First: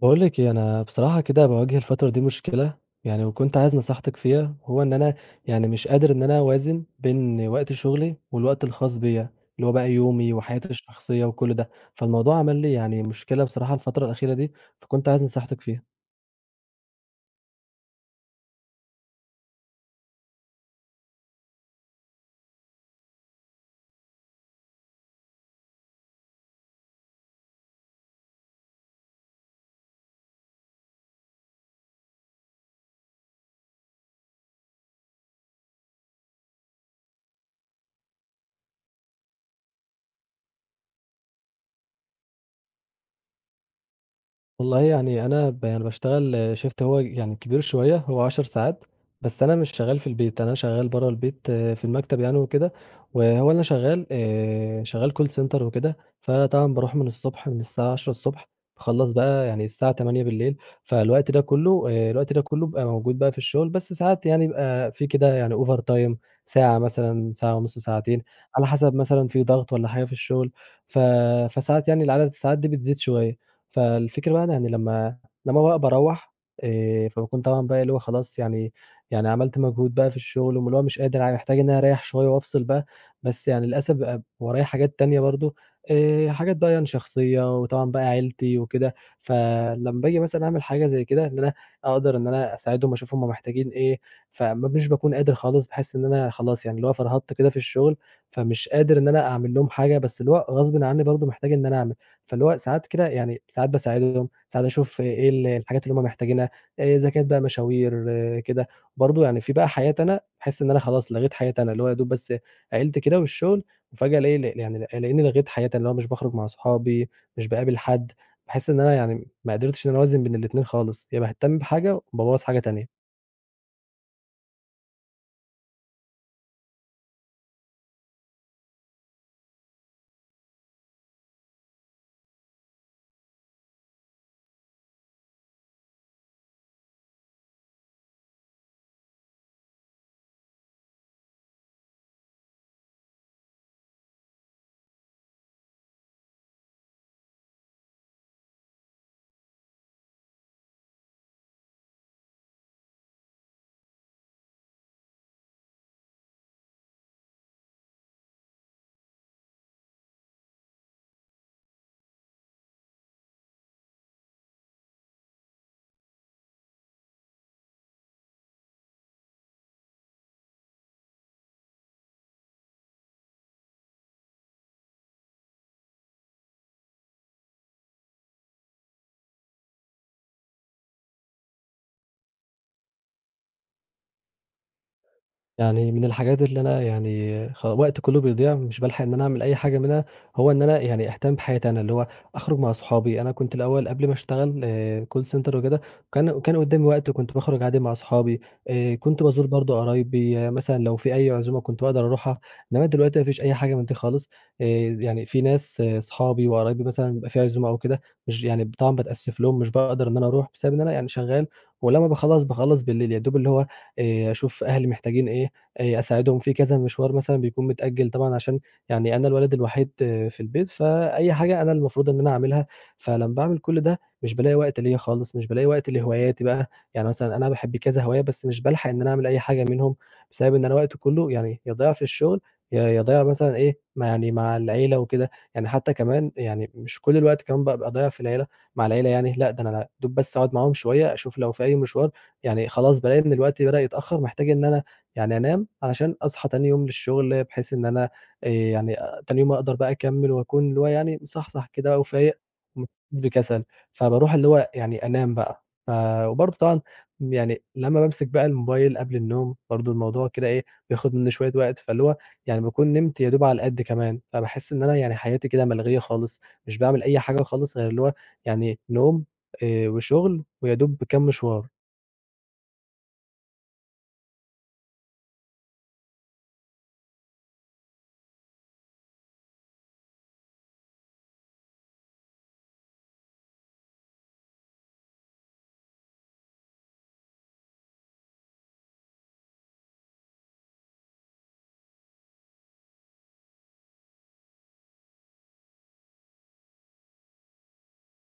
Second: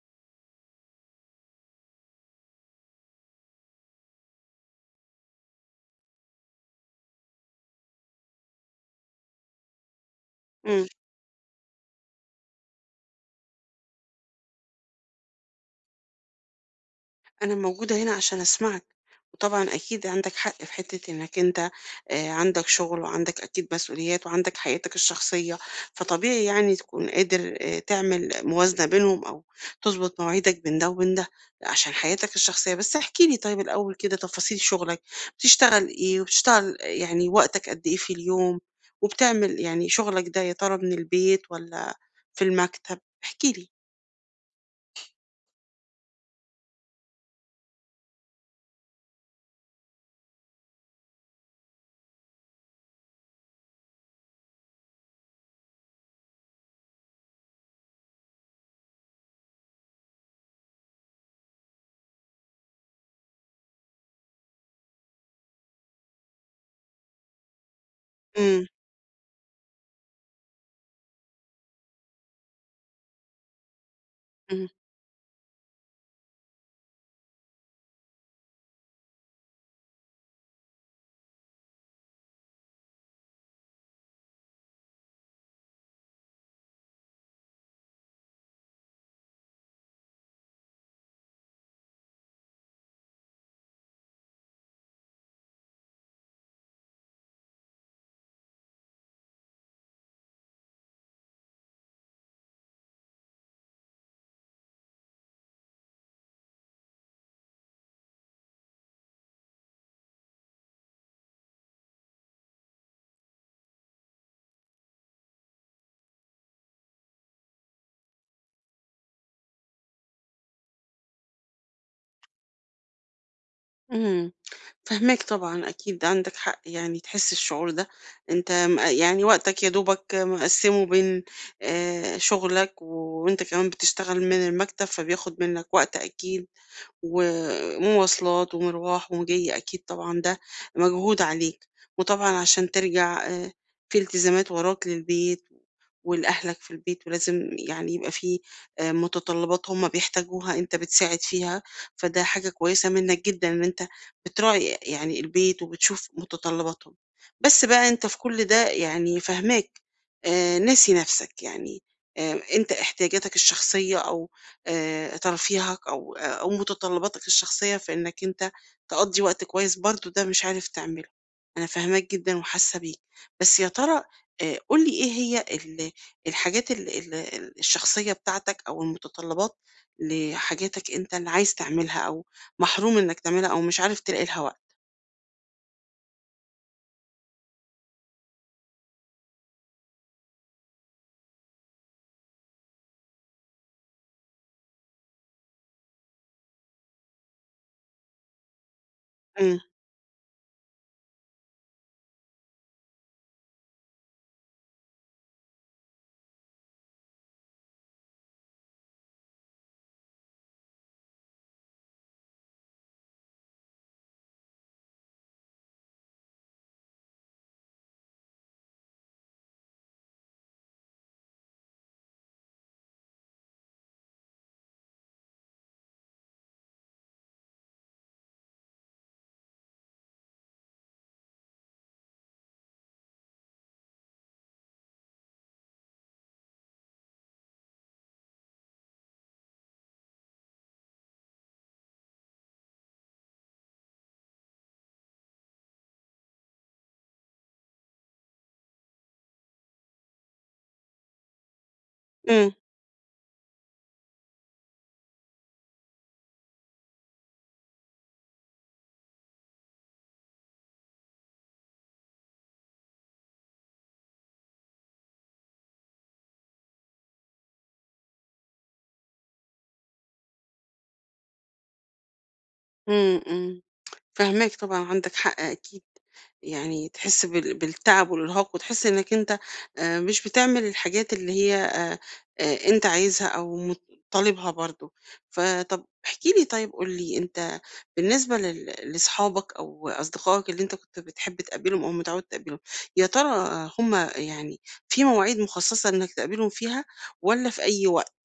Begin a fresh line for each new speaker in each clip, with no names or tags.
باقول لِك إيه، أنا بصراحة كده باواجه الفترة دي مشكلة، يعني وكنت عايز نصيحتِك فيها، هو إن أنا يعني مش قادر إن أنا أوازن بين وقت شغلي والوقت الخاص بيّا، اللي هو بقى يومي وحياتي
إمم،
الشخصية وكل ده، فالموضوع عمل لي يعني مشكلة بصراحة الفترة الأخيرة دي، فكنت عايز نصيحتِك فيها.
أنا موجودة هنا عشان أسمعك، وطبعًا أكيد عندك حق في حتة إنك أنت عندك شغل وعندك أكيد مسؤوليات وعندك حياتك الشخصية، فطبيعي يعني تكون قادر تعمل موازنة بينهم أو تضبط مواعيدك بين ده وبين ده عشان حياتك الشخصية، بس احكِ لي طيب الأول كده تفاصيل شغلك، بتشتغل إيه وبتشتغل يعني وقتك قد إيه في اليوم، وبتعمل يعني شغلك ده يا ترى من البيت والّا في المكتب؟ احكِ لي.
والله يعني أنا يعني باشتغل شيفت هو يعني كبير شوية هو 10 ساعات، بس أنا مش شغال في البيت، أنا شغال برّه البيت آه، في المكتب يعني وكده، وهو أنا شغال call center وكده، فطبعًا باروح من الصبح من الساعة 10:00 باخلّص بقى يعني الساعة 20:00. فالوقت ده كله الوقت ده كله بابقى موجود بقى في الشغل، بس ساعات يعني بيبقى في كده يعني overtime ساعة مثلًا، ساعة ونُص، ساعتين،
إمم.
على حسب مثلًا في ضغط والّا حاجة في الشغل، ف فساعات يعني العدد الساعات دي بتزيد شوية. فالفكرة بقى
إمم.
يعني لمّا بقى باروّح، فباكون طبعًا بقى اللي هو خلاص يعني عملت مجهود بقى في الشغل واللي هو مش قادر محتاج إن أنا أريّح شوية وأفصل بقى، بس يعني للأسف بقى ورايا حاجات تانية برضه، حاجات بقى يعني شخصية وطبعًا بقى عيلتي وكده، فلمّا باجي مثلًا أعمل حاجة زي كده إن أنا أقدر إن أنا أساعدهم أشوف هُم محتاجين إيه، مش باكون قادر خالص، باحس إن أنا خلاص يعني اللي هو فرهدت كده في الشغل، فمش قادر إن أنا أعمل لهم حاجة، بس اللي هو غصبٍ عني برضه محتاج إن أنا أعمل. فاللي هو ساعات كده يعني ساعات باساعدهم، ساعات أشوف إيه الحاجات اللي هُم محتاجينها، زكاة بقى، مشاوير، كده. برضه يعني في بقى حياة أنا، باحس إن أنا خلاص لغيت حياة أنا، اللي هو يا دوب بس عيلتي كده والشغل، وفجأة ألاقي ل يعني ألاقيني لغيت حياة أنا، اللي هو مش باخرج مع صحابي، مش باقابل حد، باحس إن أنا يعني ما قدرتش إن أنا أوازن بين الاتنين خالص، يا باهتم بحاجة وبابوظ حاجة تانية.
إمم. فاهماك طبعًا، أكيد عندك حق يعني تحس الشعور ده. أنت يعني وقتك يا دوبك مقسّمه بين شغلك، وأنت كمان بتشتغل من المكتب، فبياخد منك وقت أكيد، ومواصلات ومروح ومجي، أكيد طبعًا ده مجهود عليك، وطبعًا عشان ترجع في التزامات وراك للبيت ولأهلك في البيت، ولازم يعني يبقى في متطلبات هم بيحتاجوها أنت بتساعد فيها، فده حاجة كويسة منك جدًا إن أنت بتراعي يعني البيت وبتشوف متطلباتهم. بس بقى أنت في كل ده يعني فاهماك، ناسي نَفْسك، يعني أنت احتياجاتك الشخصية أو ترفيهك، أو آه، أو متطلباتك الشخصية في إنك أنت تقضّي وقت كويس برضه ده مش عارف تعمله. أنا فاهماك جدًا وحاسة بيك، بس يا ترى قُل لي إيه هي الحاجات ال ال ال الشخصية بتاعتك أو المتطلبات لحاجاتك أنت اللي عايز تعملها أو محروم إنك تعملها أو مش عارف تلاقي لها وقت.
يعني من الحاجات اللي أنا يعني وقتي كلّه بيضيع مش بالحق إن أنا أعمل أي حاجة منها، هو إن أنا يعني أهتم بحياتي أنا، اللي هو أخرج مع صحابي، أنا كنت الأول قبل ما أشتغل call center وكده كان قدّامي وقت وكنت باخرج عادي مع صحابي، كنت بازور
إمم.
برضه قرايبي، مثلًا لو في أي عزومة كنت باقدر أروحها، إنما دلوقتي ما فيش أي حاجة من دي خالص، آآ يعني في ناس صحابي وقرايبي مثلًا بيبقى في عزومة أو كده مش يعني طبعًا باتأسف لهم مش باقدر إن أنا أروح بسبب إن أنا يعني شغال، ولمّا باخلّص بالليل، يا دوب اللي هو أشوف أهلي محتاجين إيه أساعدهم في كذا مشوار مثلًا بيكون متأجل طبعًا عشان يعني أنا الولد الوحيد في البيت، فأي حاجة أنا المفروض إن أنا أعملها، فلمّا باعمل كل ده مش بالاقي وقت ليّا خالص، مش بالاقي وقت لهواياتي بقى، يعني مثلًا أنا باحب كذا هواية بس مش بالحق إن أنا أعمل أي حاجة منهم، بسبب إن أنا وقتي كله يعني يا ضايع في الشغل، يا ضايع مثلًا إيه ما يعني مع العيلة وكده، يعني حتى كمان يعني مش كل الوقت كمان بابقى ضايع في العيلة مع العيلة يعني، لأ ده أنا يادوب بس أقعد معاهم شوية أشوف لو في أي مشوار، يعني خلاص بالاقي إن الوقت بدأ يتأخر محتاج إن أنا يعني أنام علشان أصحى تاني يوم للشغل، بحيث إن أنا تاني يوم أقدر بقى أكمّل وأكون اللي هو يعني مصحصح كده وفايق
إمم.
وما باحسّش بكسل، فباروح اللي هو يعني أنام بقى. وبرضه طبعًا يعني لمّا بامسك بقى الموبايل قبل النوم، برضه الموضوع كده إيه، بياخد منّي شوية وقت، فاللي هو يعني باكون نمت يا دوب على قد كمان، فباحس إن أنا يعني حياتي كده ملغية خالص، مش باعمل أي حاجة خالص غير اللي هو يعني نوم، وشغل ويا دوب كام مشوار.
إمم. إمم. فاهماك طبعًا، عندك حق أكيد، يعني تحس بالتعب والإرهاق، وتحس إنك أنت مش بتعمل الحاجات اللي هي أنت عايزها أو طالبها برضه. فطَب احكِ لي، طيب قُل لي أنت بالنسبة لأصحابك أو أصدقائك اللي أنت كنت بتحب تقابلهم أو متعود تقابلهم، يا ترى آه، هم يعني في مواعيد مخصصة إنك تقابلهم فيها والّا في أي وقت؟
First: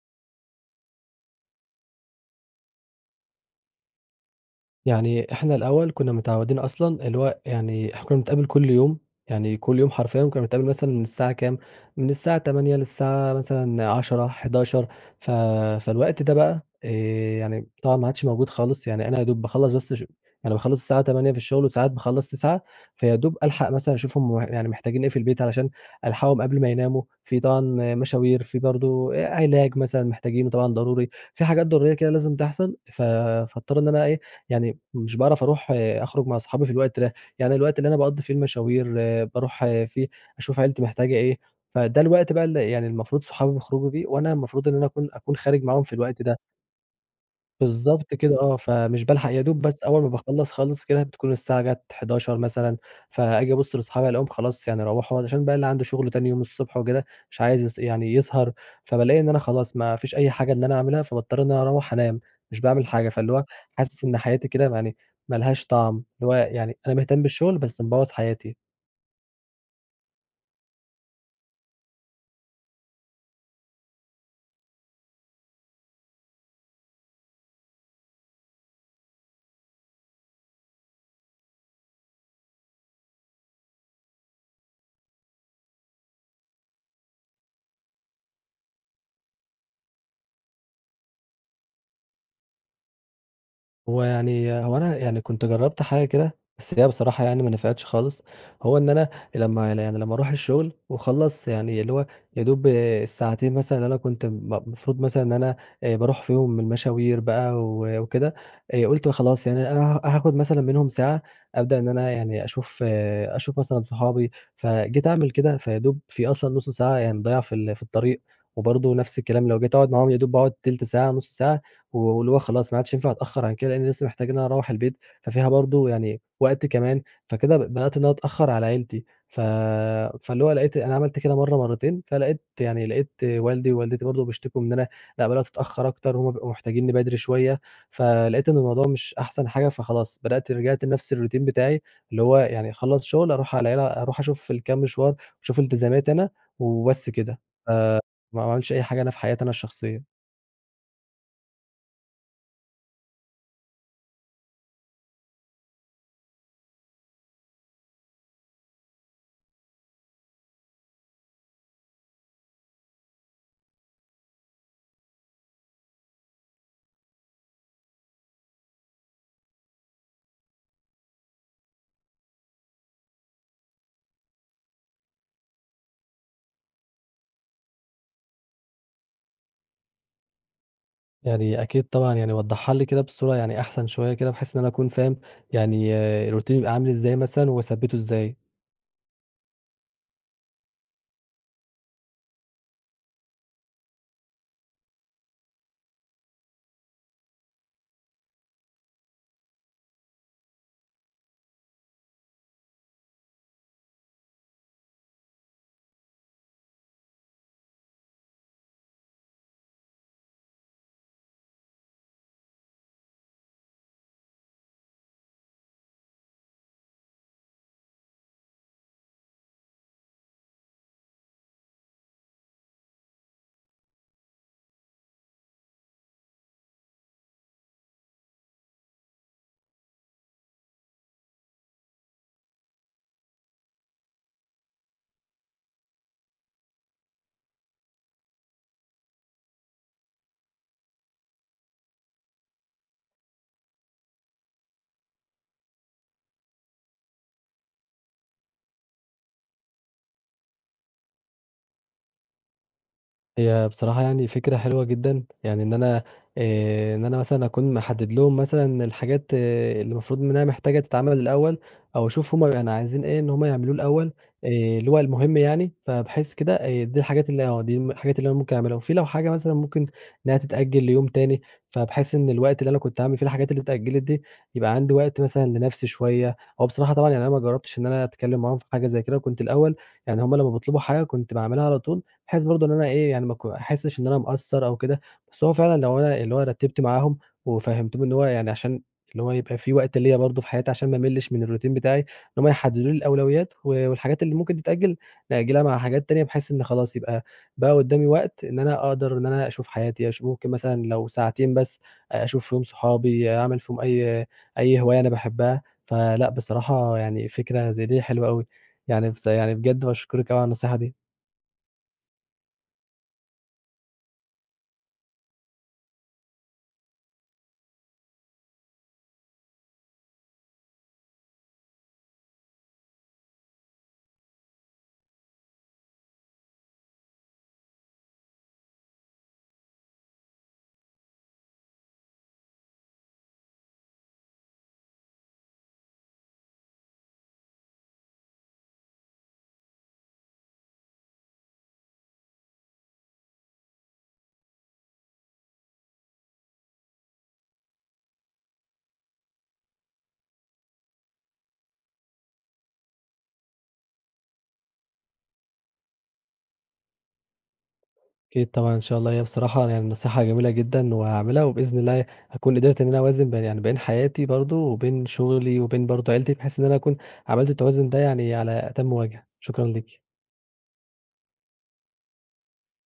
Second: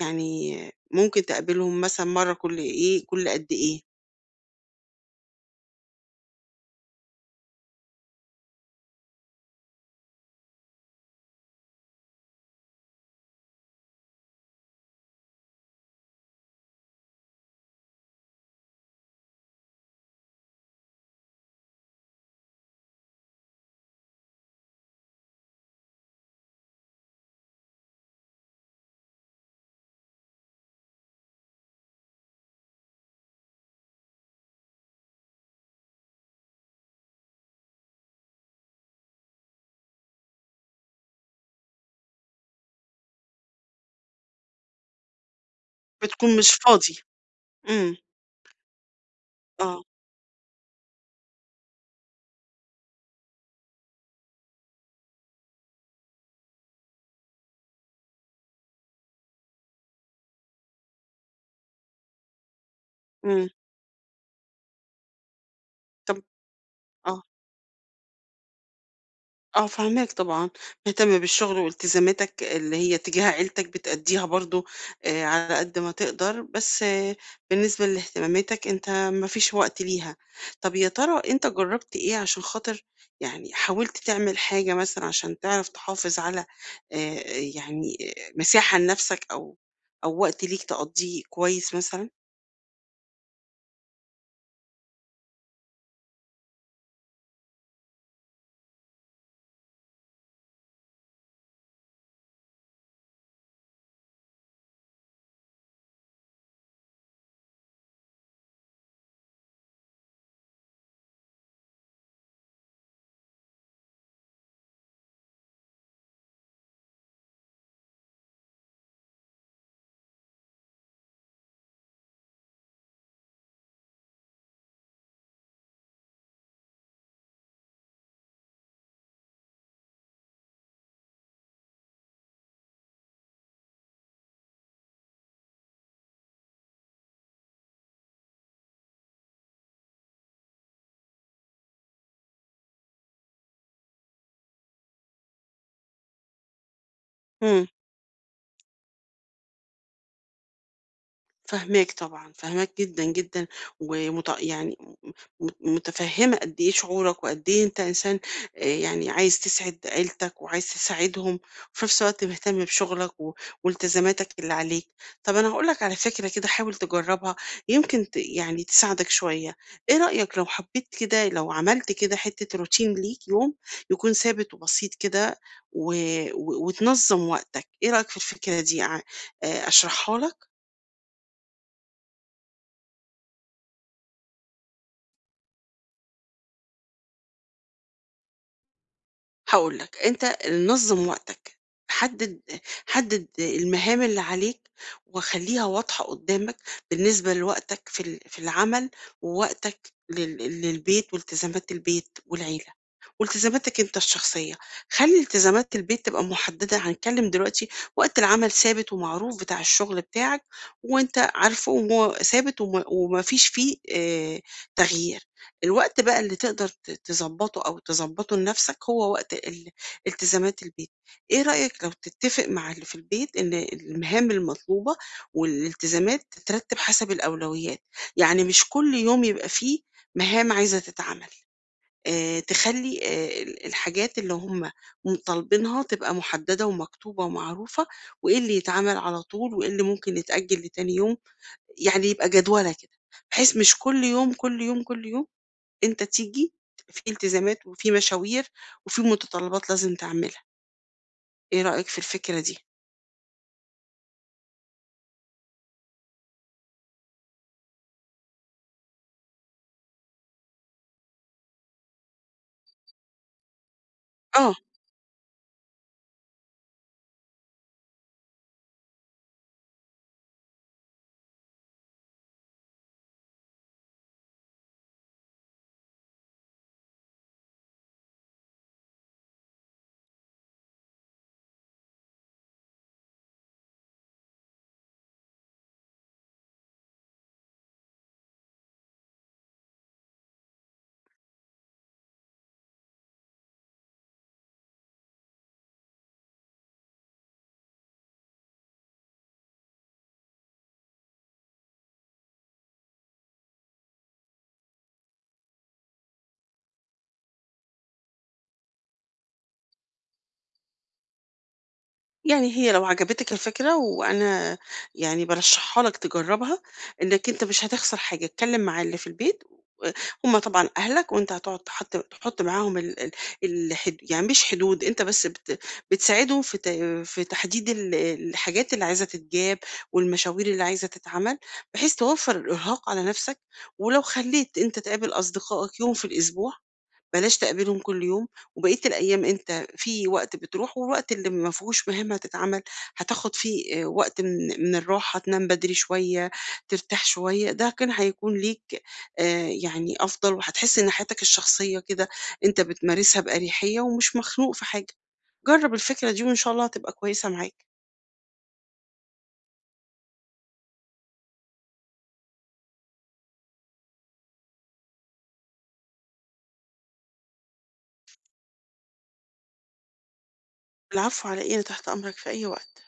يعني ممكن تقابلهم مثلًا مرّة كل إيه، كل قد إيه؟
يعني إحنا الأول كنا متعودين أصلًا اللي هو يعني إحنا كنا بنتقابل كل يوم، يعني كل يوم حرفيًا كنا بنتقابل مثلًا من الساعة كام، من الساعة 08:00 للساعة مثلًا 22:00، 23:00. ف فالوقت ده بقى، يعني طبعًا ما عادش موجود خالص، يعني أنا يا دوب باخلّص بس يعني باخلّص الساعة 08:00 في الشغل وساعات باخلّص 09:00. فيا دوب ألحق مثلًا أشوف هُم يعني محتاجين إيه في البيت علشان ألحقهم قبل ما يناموا، في طبعًا مشاوير، في برضه علاج مثلًا محتاجينه طبعًا ضروري، في حاجات ضرورية كده لازم تحصل فاضطر إن أنا إيه، يعني مش باعرف أروح أخرج مع أصحابي في الوقت ده، يعني الوقت اللي أنا باقضّي فيه المشاوير، باروح فيه أشوف عيلتي محتاجة إيه، فده الوقت بقى اللي يعني المفروض صحابي بيخرجوا بيه، وأنا المفروض إن أنا أكون خارج معاهم في الوقت
بتكون
ده.
مش فاضي. إمم.
بالضبط كده آه، فمش بالحق يا دوب
آه.
بس أول ما باخلّص خالص كده بتكون الساعة جات 11:00 مثلًا، فآجي أبُص لأصحابي ألاقيهم خلاص يعني روّحوا عشان بقى اللي عنده شغل تاني يوم الصبح وكده، مش عايز يعني يسهر، فبالاقي إن أنا خلاص ما فيش أي حاجة إن أنا أعملها، فباضطر إن أنا أروّح أنام، مش باعمل حاجة، فاللي هو
إمم.
حاسس إن حياتي كده يعني ما لهاش طعم،
طَب
اللي هو يعني أنا مهتم
آه،
بالشغل بس مبوّظ حياتي.
آه فاهماك طبعًا، مهتم بالشغل والتزاماتك اللي هي تجاه عيلتك بتأدّيها برضه على قد ما تقدر، بس آه بالنسبة لاهتماماتك أنت ما فيش وقت ليها. طَب يا ترى أنت جرّبت إيه عشان خاطر يعني حاولت تعمل حاجة مثلًا عشان تعرف تحافظ على آآ، يعني آه، مساحة لنَفْسك أو وقت ليك تقضّيه كويس مثلًا؟
هو يعني هو أنا يعني كنت جرّبت حاجة كده، بس هي بصراحة يعني ما نفعتش خالص، هو إن أنا لمّا يعني لمّا أروح الشغل وأخلّص يعني اللي هو يا دوب الساعتين مثلًا اللي أنا كنت المفروض مثلًا إن أنا باروح فيهم من مشاوير بقى وكده، قُلت خلاص يعني أنا هاخد مثلًا منهم ساعة أبدأ إن أنا يعني أشوف أشوف مثلًا صحابي، فجيت أعمل كده فيا دوب في أصلًا نُص ساعة يعني مضيّع في الطريق، وبرضه نفس الكلام لو جيت أقعد معاهم يا دوب باقعد تِلت ساعة، نُص ساعة. واللي هو خلاص ما عادش ينفع أتأخّر عن كده، لإني لسه محتاج إن أنا أروّح البيت، ففيها برضه يعني وقت كمان، فكده بدأت إن أنا أتأخّر على عيلتي، فاللي هو لقيت أنا عملت كده مرّة، مرّتين، فلقيت يعني لقيت والدي ووالدتي برضه بيشتكوا من إن أنا لأ، بدأت أتأخّر أكتر، وهُم بيبقوا محتاجينّي بدري شوية، فلقيت إن الموضوع مش أحسن حاجة، فخلاص بدأت رجعت لنفس الroutine بتاعي، اللي هو يعني أخلّص شُغل أروح على العيلة، أروح أشوف الكام مشوار، وأشوف التزاماتي أنا وبس كده،
إمم.
فما عملتش أي حاجة أنا في حياتي أنا الشخصية.
فاهماك طبعًا، فاهماك جدًا، جدًا، يعني متفهّمة قد إيه شعورك، وقد إيه أنت إنسان يعني عايز تسعد عيلتك، وعايز تساعدهم، وفي نفس الوقت مهتم بشغلك والتزاماتك اللي عليك. طب أنا هاقول لك على فكرة كده، حاول تجرّبها، يمكن يعني تساعدك شوية. إيه رأيك لو حبيت كده، لو عملت كده حتة روتين ليك يوم يكون ثابت وبسيط كده، و و وتنظّم وقتك، إيه رأيك في الفكرة دي؟ ع أشرحها لك؟
يعني أكيد طبعًا، يعني وضّحها لي كده بصورة يعني أحسن شوية كده، بحيث إن أنا أكون فاهم يعني الroutine بيبقى عامل إزاي مثلًا وأثبّته إزاي.
هاقول لك، أنت نظّم وقتك، حدد حدد المهام اللي عليك وخلّيها واضحة قدّامك بالنسبة لوقتك في في العمل، ووقتك للبيت والتزامات البيت والعيلة، والتزاماتك أنت الشخصية. خلّي التزامات البيت تبقى محددة، هنتكلم دلوقتي. وقت العمل ثابت ومعروف بتاع الشغل بتاعك، وأنت عارفه وثابت وما فيش فيه تغيير. الوقت بقى اللي تقدر تضبّطه أو تضبّطه لنَفْسك هو وقت التزامات البيت. إيه رأيك لو تتّفق مع اللي في البيت إن المهام المطلوبة والالتزامات تترتّب حسب الأولويات، يعني مش كل يوم يبقى فيه مهام عايزة تتعمل، تخلّي ال الحاجات اللي هم طالبينها تبقى محدّدة ومكتوبة ومعروفة، وإيه اللي يتعمل على طول وإيه اللي ممكن يتأجّل لتاني يوم، يعني يبقى جدولة كده، بحيث مش كل يوم، كل يوم، كل يوم أنت تيجي في التزامات وفي مشاوير وفي متطلبات لازم تعملها، إيه رأيك في الفكرة دي؟
هي بصراحة يعني فكرة حلوة جدًا، يعني إن أنا، إن أنا مثلًا أكون محدد لهم مثلًا الحاجات اللي المفروض إنها محتاجة تتعمل الأول، أو أشوف هُم كانوا عايزين إيه إن هُم يعملوه الأول،
آه.
اللي هو المهم يعني، فباحس كده، دي الحاجات اللي أنا ممكن أعملها، وفي لو حاجة مثلًا ممكن إنها تتأجل ليوم تاني، فباحس إن الوقت اللي أنا كنت هاعمل فيه الحاجات اللي اتأجلت دي، يبقى عندي وقت مثلًا لنفسي شوية. هو بصراحة طبعًا يعني أنا ما جربتش إن أنا أتكلم معاهم في حاجة زي كده، كنت الأول يعني هُم لمّا بيطلبوا حاجة كنت باعملها على طول. بحيث برضه إن أنا إيه، يعني ما أحسّش إن أنا مقصّر أو كده، بس هو فعلًا لو أنا اللي هو رتّبت معاهم وفهّمتهم إن هو يعني عشان اللي هو يبقى في وقت ليّا برضه في حياتي عشان ما أملِّش من الروتين بتاعي، إن هم يحدّدوا لي الأولويات والحاجات اللي ممكن تتأجّل، نأجّلها مع حاجات تانية بحيث إن خلاص يبقى بقى قُدّامي وقت إن أنا أقدر إن أنا أشوف حياتي، ممكن مثلًا لو ساعتين بس أشوف فيهم صحابي، أعمل فيهم أي هواية أنا باحبّها، فلأ بصراحة يعني فكرة زي دي حلوة أوي، يعني بص يعني بجد باشكرِك أوي على النصيحة دي.
يعني هي لو عجبتِك الفكرة، وأنا يعني بارشحها لك تجرّبها، إنّك أنت مش هتخسر حاجة، اتكلّم مع اللي في البيت و هُم طبعًا أهلك، وأنت هتقعد تحط معاهم ال ال الحد، يعني مش حدود، أنت بس بتساعدهم في في تحديد الحاجات اللي عايزة تتجاب والمشاوير اللي عايزة تتعمل، بحيث توفّر الإرهاق على نَفْسك. ولو خلّيت أنت تقابل أصدقائك يوم في الأسبوع، بلاش تقابلهم كل يوم، وبقية الأيام أنت في وقت بتروح، والوقت اللي ما فيهوش مهمة هتتعمل هتاخد فيه آه، وقت من الراحة، تنام بدري شوية، ترتاح شوية، ده كان هيكون ليك آه، يعني أفضل، وهتحس إن حياتك الشخصية كده أنت بتمارسها بأريحية ومش مخنوق في حاجة. جرب الفكرة دي وإن شاء الله هتبقى كويسة معاك.
أكيد طبعًا إن شاء الله، هي بصراحة يعني نصيحة جميلة جدًا وهاعملها، وبإذن الله هاكون قدرت إن أنا أوازن بين يعني بين حياتي برضه وبين شغلي وبين برضه عيلتي، بحيث إن أنا أكون عملت التوازن ده يعني على أتم وجه. شكرًا ليكِ.
العفو، على إيه؟ أنا تحت أمرك في أي وقت.